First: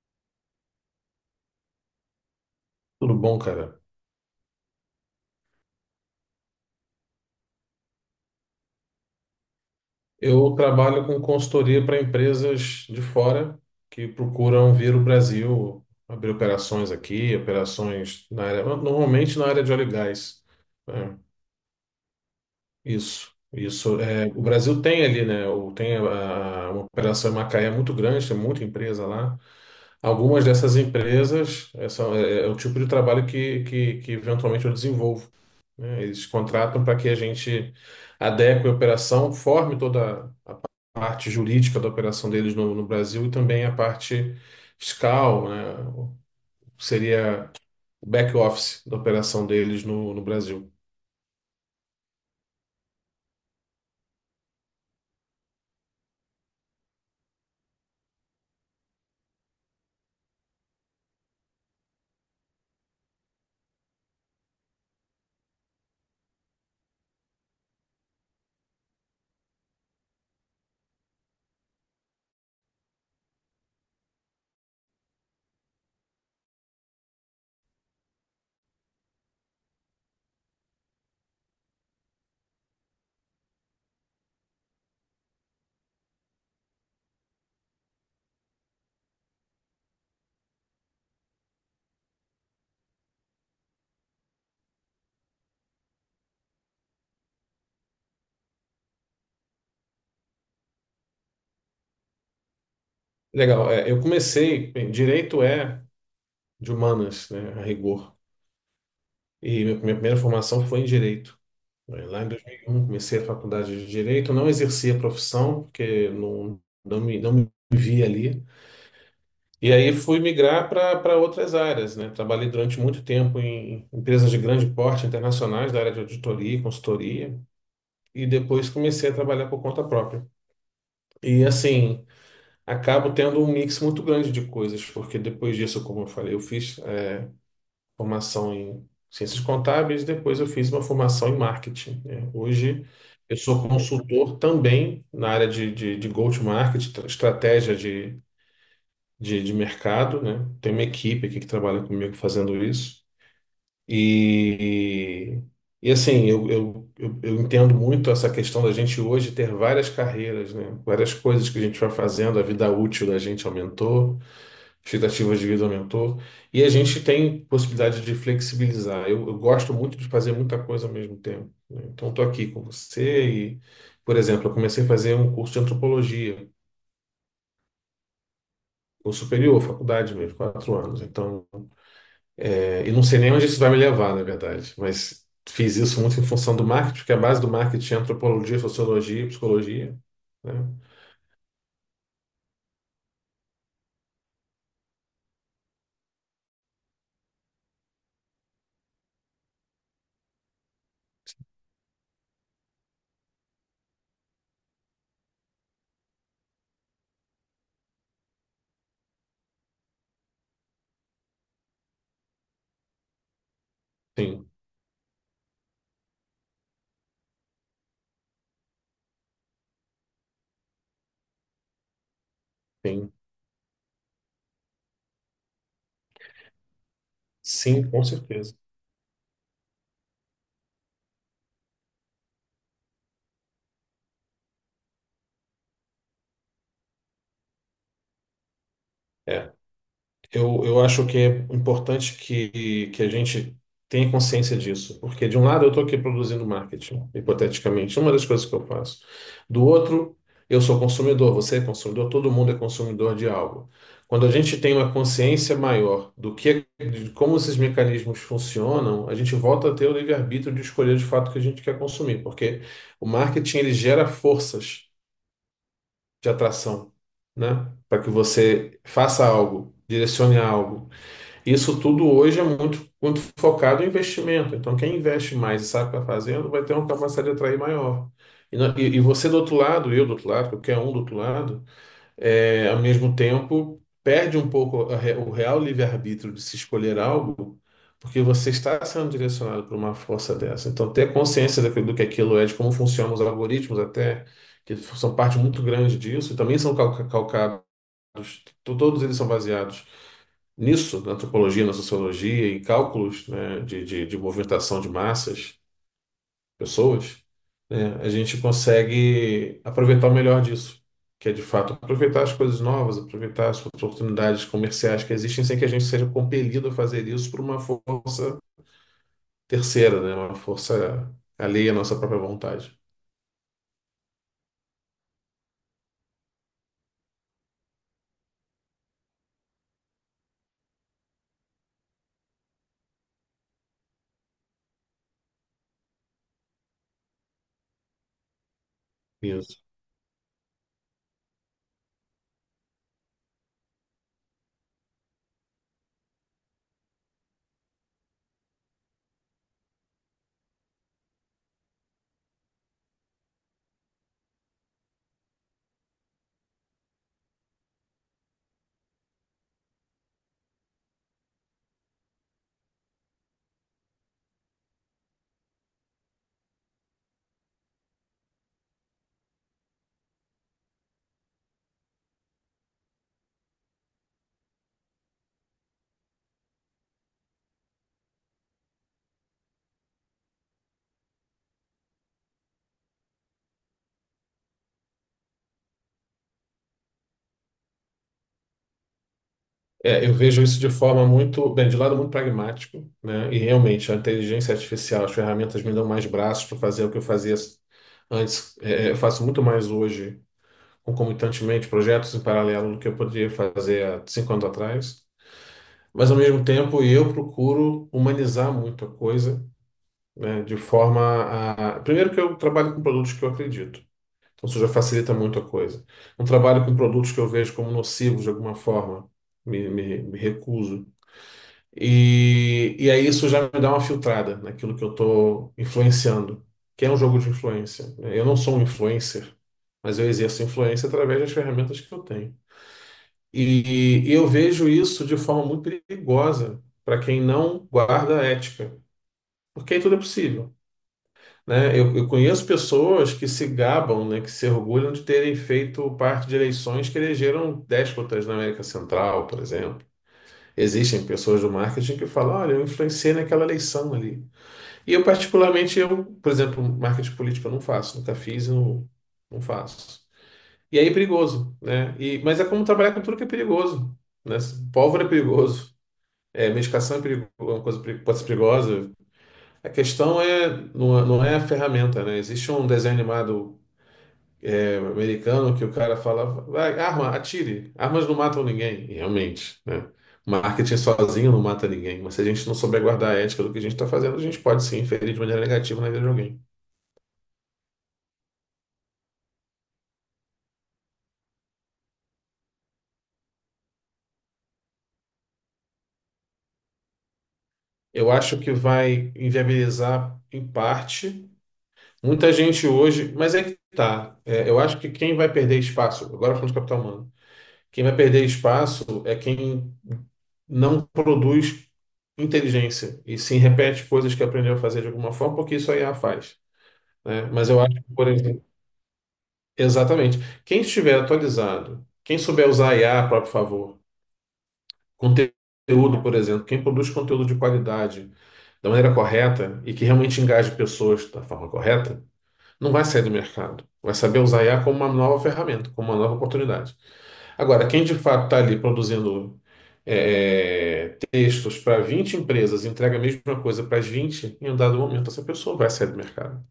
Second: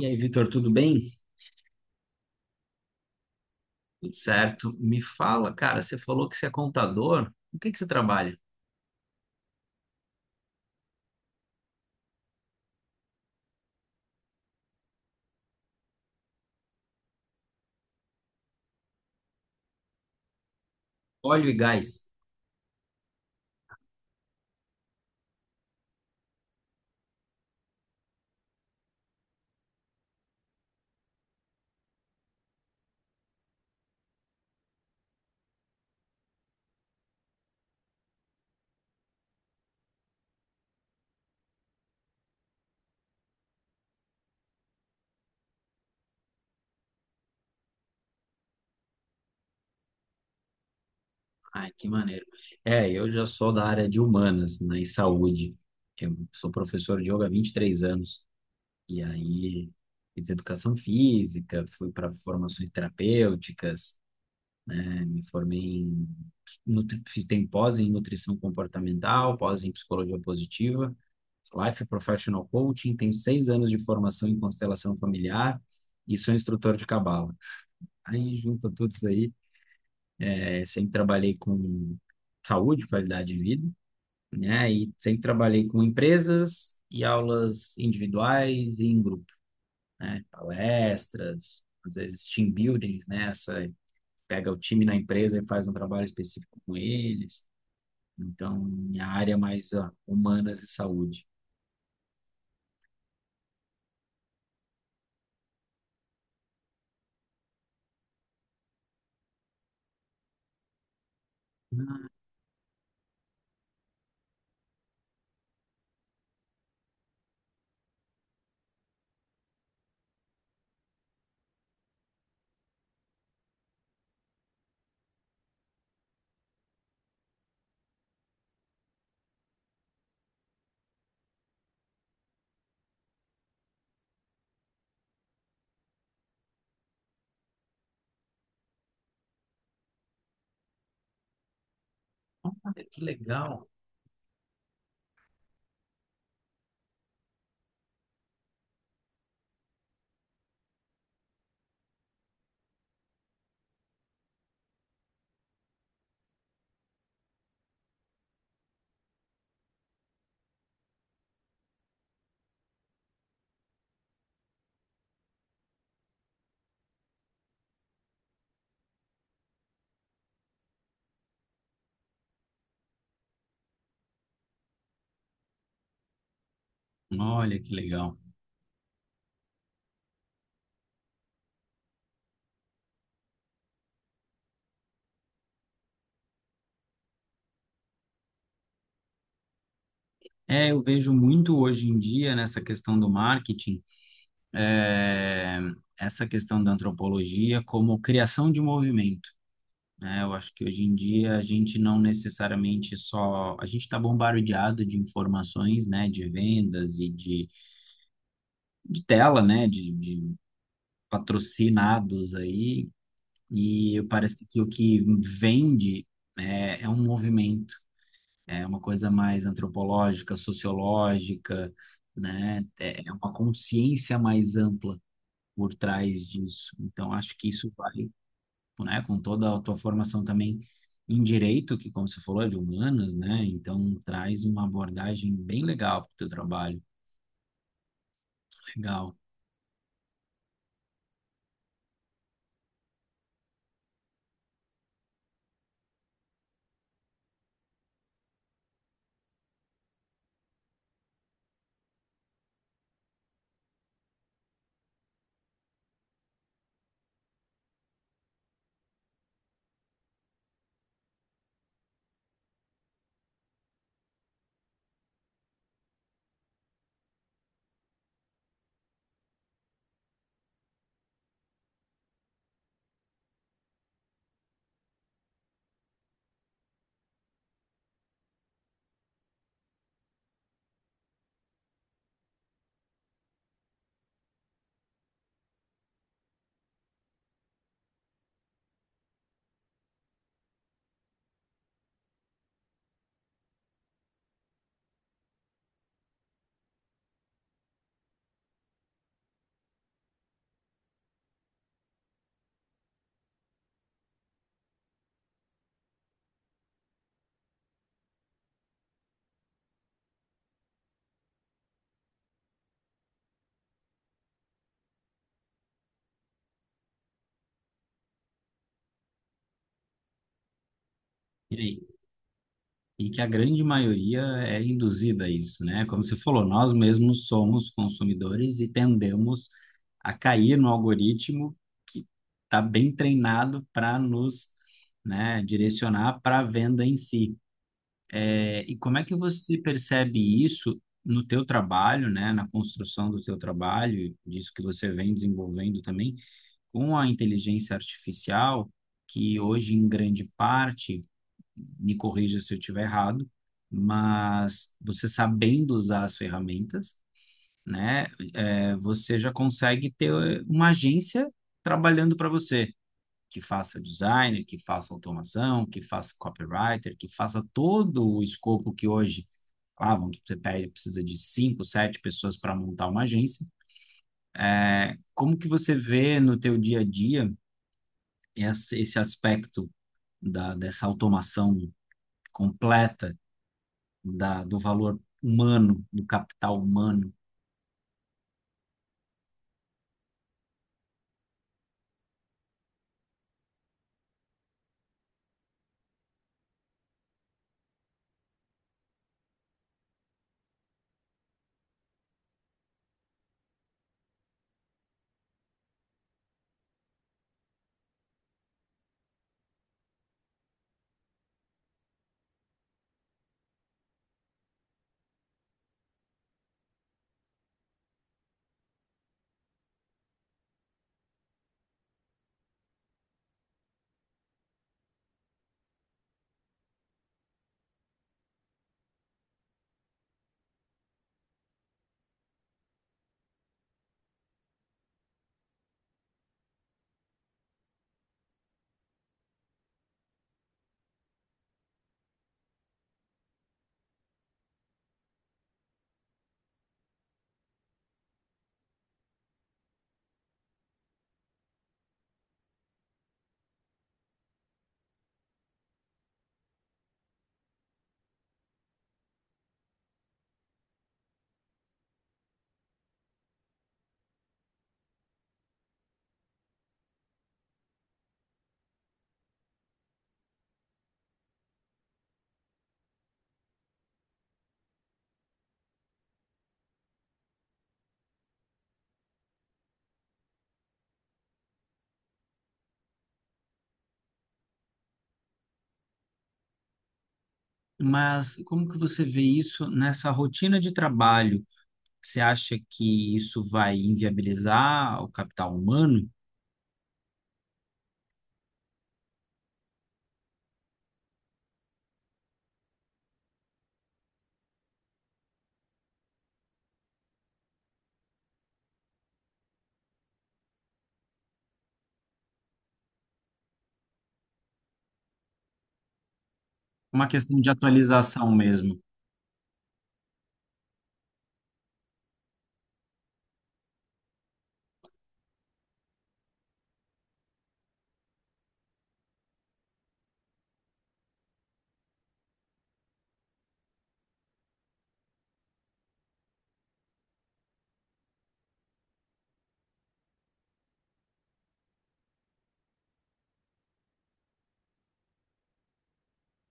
E aí, Vitor, tudo bem? Tudo bom, cara? Tudo certo. Me fala, cara, você falou que você é contador. O que que você trabalha? Eu trabalho com consultoria para empresas de fora que procuram vir o Brasil, abrir operações aqui, operações na área, normalmente na área de óleo e gás. É, Óleo e gás. isso, isso. O Brasil tem ali, né? Tem uma operação em Macaé muito grande, tem muita empresa lá. Algumas dessas empresas é o tipo de trabalho que eventualmente eu desenvolvo, né? Eles contratam para que a gente adeque a operação, forme toda parte jurídica da operação deles no Brasil e também a parte fiscal, né? Seria o back office da operação deles no Brasil. Ai, que maneiro. É, eu já sou da área de humanas, né, e saúde. Eu sou professor de yoga há 23 anos. E aí, fiz educação física, fui para formações terapêuticas, me formei em, tem pós em nutrição comportamental, pós em psicologia positiva, Life Professional Coaching, tenho 6 anos de formação em constelação familiar e sou instrutor de cabala. Aí junto tudo isso aí, sempre trabalhei com saúde, qualidade de vida, né? E sempre trabalhei com empresas e aulas individuais e em grupo, né? Palestras, às vezes team buildings, né? Essa pega o time na empresa e faz um trabalho específico com eles. Então, minha área é mais ó, humanas e saúde. Legal. É, eu comecei, bem, direito é de humanas, né, a rigor, e minha primeira formação foi em direito. Ah, Lá em 2001 comecei a faculdade de direito, não exerci a profissão, porque não me via ali. E aí fui migrar para outras áreas, né? Trabalhei durante muito tempo em empresas de grande porte internacionais da área de auditoria e consultoria, e depois comecei a trabalhar por conta própria. E assim, acabo tendo um mix muito grande de coisas, porque depois disso, como eu falei, eu fiz a formação em ciências contábeis, depois eu fiz uma formação em marketing, né? olha Hoje que eu sou legal. consultor também na área de go-to-market, estratégia de mercado, né? Tem uma equipe aqui que trabalha comigo fazendo isso. E, e assim, eu entendo muito essa questão da gente hoje ter várias carreiras, né? Várias coisas que a gente vai fazendo, a vida útil da gente aumentou, expectativas de vida aumentou, e a gente tem possibilidade de flexibilizar. Eu gosto muito de fazer muita coisa ao mesmo tempo, né? Então, estou aqui com você e, por exemplo, eu comecei a fazer um curso de antropologia. Olha que legal. O superior, faculdade mesmo, quatro anos. E não sei nem onde isso vai me levar, na verdade, mas fiz isso muito em função do marketing, porque a base do marketing é antropologia, sociologia, e psicologia, né? É, eu vejo muito hoje em dia nessa questão do marketing, eh, essa questão da antropologia como criação de movimento. Né? Eu acho que hoje em dia a gente não necessariamente só. A gente está bombardeado de informações, né, de vendas e de tela, né, de patrocinados aí. E parece Sim, que o que vende é um movimento, é uma coisa mais antropológica, sociológica, né? É é sim, uma consciência mais ampla por trás disso. Então, acho que isso sim, vai, com certeza. né, com toda a tua formação também em direito, que, como você falou, é de humanas, né? Então, traz uma abordagem bem legal para o teu trabalho. Legal. É. Eu acho que é importante que a gente tenha consciência disso, porque de um lado eu estou aqui produzindo marketing, hipoteticamente, uma das coisas que eu faço. Do outro, eu sou consumidor, você é consumidor, todo mundo é consumidor de algo. Quando a gente tem uma consciência maior do que, de como esses mecanismos funcionam, a gente volta a ter o livre-arbítrio de escolher de fato o que a gente quer consumir, porque o marketing ele gera forças de atração, né? Para que você faça algo, direcione algo. Isso tudo hoje é muito focado em investimento. Então, quem investe mais e sabe o que está fazendo vai ter uma capacidade de atrair maior. E você do outro lado, eu do outro lado, qualquer um do outro lado, é, ao mesmo tempo perde um pouco o real livre-arbítrio de se escolher algo, porque você está sendo direcionado por uma força dessa. Então, ter consciência do que aquilo é, de como funcionam os algoritmos até, que são parte muito grande disso, e também são calcados, todos eles são baseados nisso, na antropologia, na sociologia, em cálculos, né, de movimentação de massas, pessoas, né, a gente consegue aproveitar o melhor disso, que é de fato aproveitar as coisas novas, aproveitar as oportunidades comerciais que existem sem que a gente seja compelido a fazer isso por uma força terceira, né, uma força E alheia à aí? nossa própria vontade. E que a grande maioria é induzida a isso, né? Como você falou, nós mesmos somos consumidores e tendemos a cair no algoritmo que está bem treinado para nos, né, direcionar para a venda em si. É, e como é que você Isso. percebe isso no teu trabalho, né, na construção do teu trabalho, disso que você vem desenvolvendo também, com a inteligência artificial, que hoje em grande parte me corrija se eu estiver errado, mas você sabendo usar as ferramentas, né, você já consegue ter uma agência trabalhando para você, que faça design, que faça automação, que faça copywriter, que faça todo o escopo que hoje, ah, vamos, precisa de 5, 7 pessoas para montar uma agência. É, como que você vê no teu dia a dia esse aspecto da, dessa automação completa da, do valor humano, do capital humano. É, eu vejo isso de forma muito, bem, de lado muito pragmático, né? E realmente a inteligência artificial, as ferramentas me dão mais braços para fazer o que eu fazia antes. É, eu faço muito mais hoje, concomitantemente, projetos em paralelo do que eu poderia fazer há cinco anos atrás. Mas ao mesmo tempo, eu procuro humanizar muito a coisa, né? De forma a, primeiro que eu trabalho com produtos que eu acredito. Então isso já facilita muito a coisa. Não trabalho com produtos que eu vejo como nocivos de alguma forma. Me recuso. E e aí isso já me dá uma filtrada naquilo que eu estou influenciando, que é um jogo de influência, né? Eu não sou um influencer, mas eu exerço influência através das ferramentas que eu tenho. E eu vejo isso de forma muito perigosa para quem não guarda a ética, porque aí tudo é possível. Né? Eu conheço pessoas que se gabam, né, que se orgulham de terem feito parte de eleições que elegeram déspotas na América Central, por exemplo. Existem pessoas do marketing que falam, olha, eu influenciei naquela eleição ali. E eu, particularmente, eu, por exemplo, marketing político eu não faço, nunca fiz e não faço. E aí é perigoso, né? E, mas é como trabalhar com tudo que é perigoso, né? Pólvora é perigoso, é, medicação é perigo, é uma coisa pode ser perigosa. A questão é, não é a ferramenta, né? Existe um desenho animado americano que o cara fala, vai, arma, atire. Armas não matam ninguém. E realmente, né? Marketing sozinho não mata ninguém, mas se a gente não souber guardar a ética do que a gente está fazendo, a gente pode sim inferir de maneira negativa na vida de alguém. Mas como que você vê isso nessa rotina de trabalho? Você acha que isso vai inviabilizar o capital humano? Eu acho que vai inviabilizar em parte muita gente hoje, mas é que tá. É, eu acho que quem vai perder espaço, agora falando de capital humano, quem vai perder espaço é quem não produz inteligência e sim repete coisas que aprendeu a fazer de alguma forma, porque isso a IA faz, É uma né? questão de Mas eu acho que, por atualização exemplo, mesmo. exatamente. Quem estiver atualizado, quem souber usar IA a próprio favor, conteúdo, por exemplo, quem produz conteúdo de qualidade da maneira correta e que realmente engaje pessoas da forma correta, não vai sair do mercado. Vai saber usar IA como uma nova ferramenta, como uma nova oportunidade. Agora, quem de fato está ali produzindo textos para 20 empresas, e entrega a mesma coisa para as 20 em um dado momento essa pessoa vai sair do mercado.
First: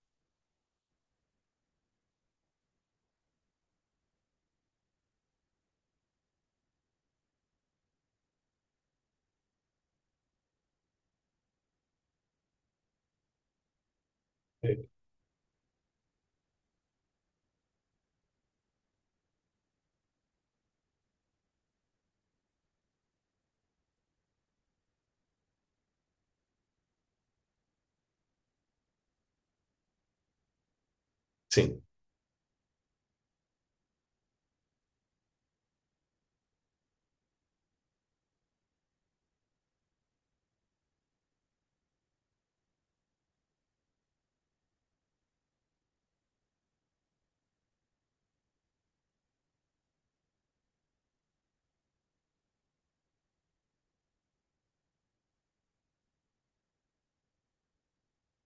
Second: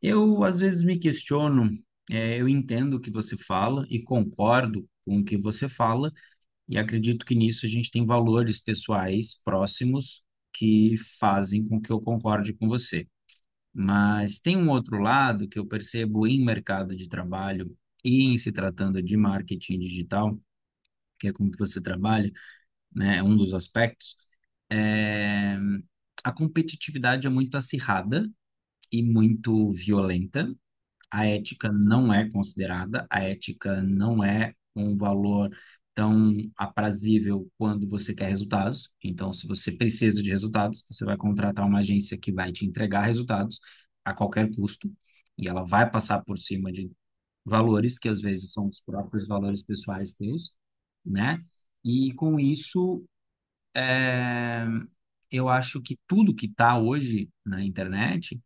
Eu, às vezes, me questiono, eu entendo o que você fala e concordo com o que você fala, e acredito que nisso a gente tem valores pessoais próximos que fazem com que eu concorde com você. Mas tem um outro lado que eu percebo em mercado de trabalho e em se tratando de marketing digital, que é como que você trabalha, né? É um dos aspectos. eh, A competitividade é muito acirrada e muito violenta. A ética Sim, não é considerada, a ética não é um valor tão aprazível quando você quer resultados. Então, se você precisa de resultados, você vai contratar uma agência que vai te entregar resultados a qualquer custo, e ela vai passar por cima de valores que às vezes são os próprios valores pessoais teus, né? E com isso, eh, eu acho que tudo que está hoje na internet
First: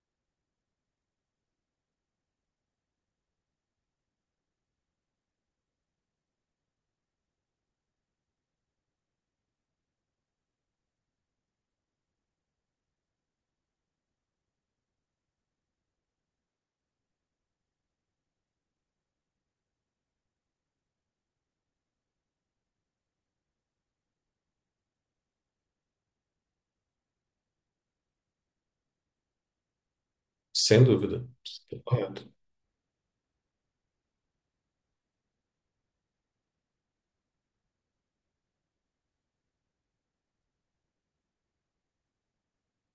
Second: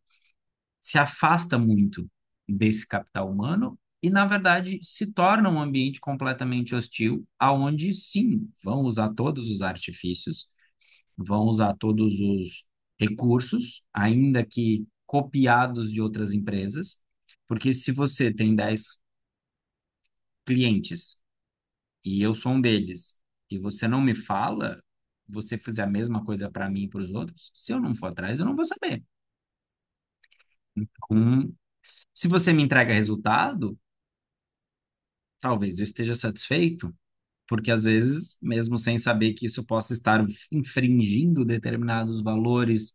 se afasta muito desse capital humano e, na verdade, se torna um ambiente completamente hostil, aonde sim, vão usar todos os artifícios, vão usar todos os recursos, ainda que copiados de outras empresas, porque se você tem 10 clientes e eu sou um deles, e você não me fala, você fizer a mesma coisa para mim e para os outros, se eu não for atrás, eu não vou saber. sem dúvida. Então, se Correto. você me entrega resultado, talvez eu esteja satisfeito, porque às vezes, mesmo sem saber que isso possa estar infringindo determinados valores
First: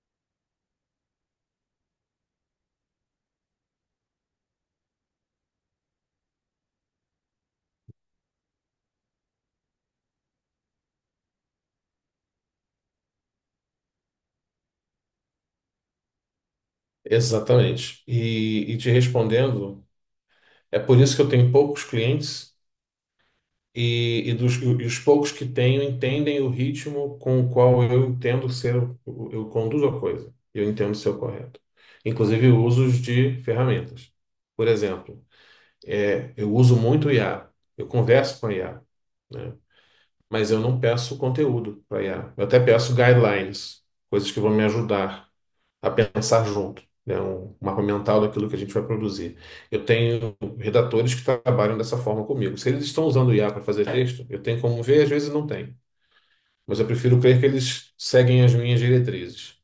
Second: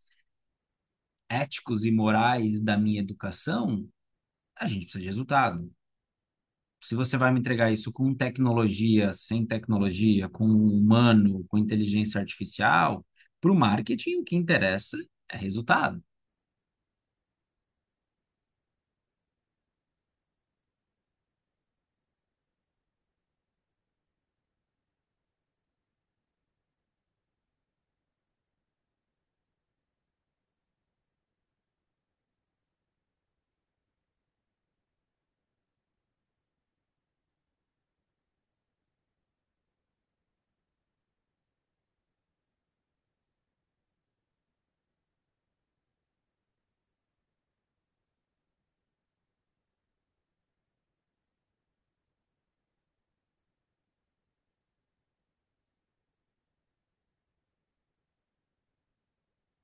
éticos e morais da minha educação, a gente precisa de resultado. Se você vai me entregar isso com tecnologia, sem tecnologia, com um humano, com inteligência artificial, para o marketing o que interessa é resultado. Exatamente. E e te respondendo, é por isso que eu tenho poucos clientes e, e os poucos que tenho entendem o ritmo com o qual eu entendo ser, eu conduzo a coisa. Eu entendo ser o correto. Inclusive usos de ferramentas. Por exemplo, é, eu uso muito o IA. Eu converso com a IA, né? Mas eu não peço conteúdo para IA. Eu até peço guidelines, coisas que vão me ajudar a pensar junto, né? Um mapa mental daquilo que a gente vai produzir. Eu tenho redatores que trabalham dessa forma comigo. Se eles estão usando o IA para fazer texto, eu tenho como ver, às vezes não tem. Mas eu prefiro crer que eles seguem as minhas diretrizes.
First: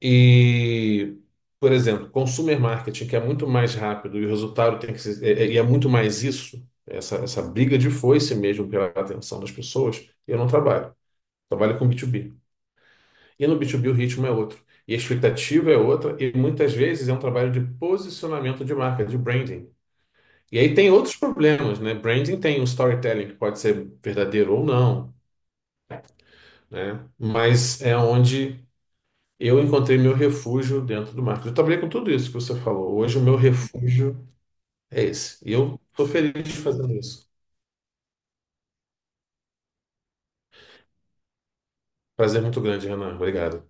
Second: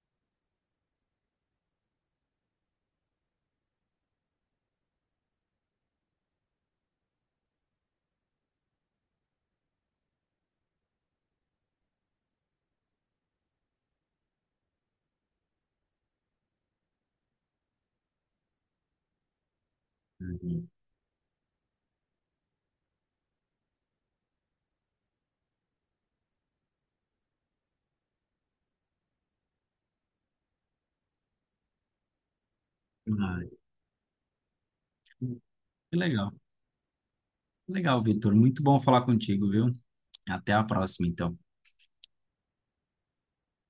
E, por exemplo, consumer marketing, que é muito mais rápido e o resultado tem que ser, e é muito mais isso, essa briga de foice mesmo pela atenção das pessoas, eu não trabalho trabalha com B2B. E no B2B o ritmo é outro. E a expectativa é outra. E muitas vezes é um trabalho de posicionamento de marca, de branding. E Uhum. aí tem outros problemas, né? Branding tem um storytelling, que pode ser verdadeiro ou não, né? Mas é onde eu encontrei meu refúgio dentro do marketing. Eu trabalhei com tudo isso que você falou. Hoje o meu Ah, refúgio é esse. E eu que estou legal. feliz fazendo isso. Legal, Vitor. Muito bom falar contigo, viu? Até a próxima, então. Prazer muito grande, Renan. Obrigado.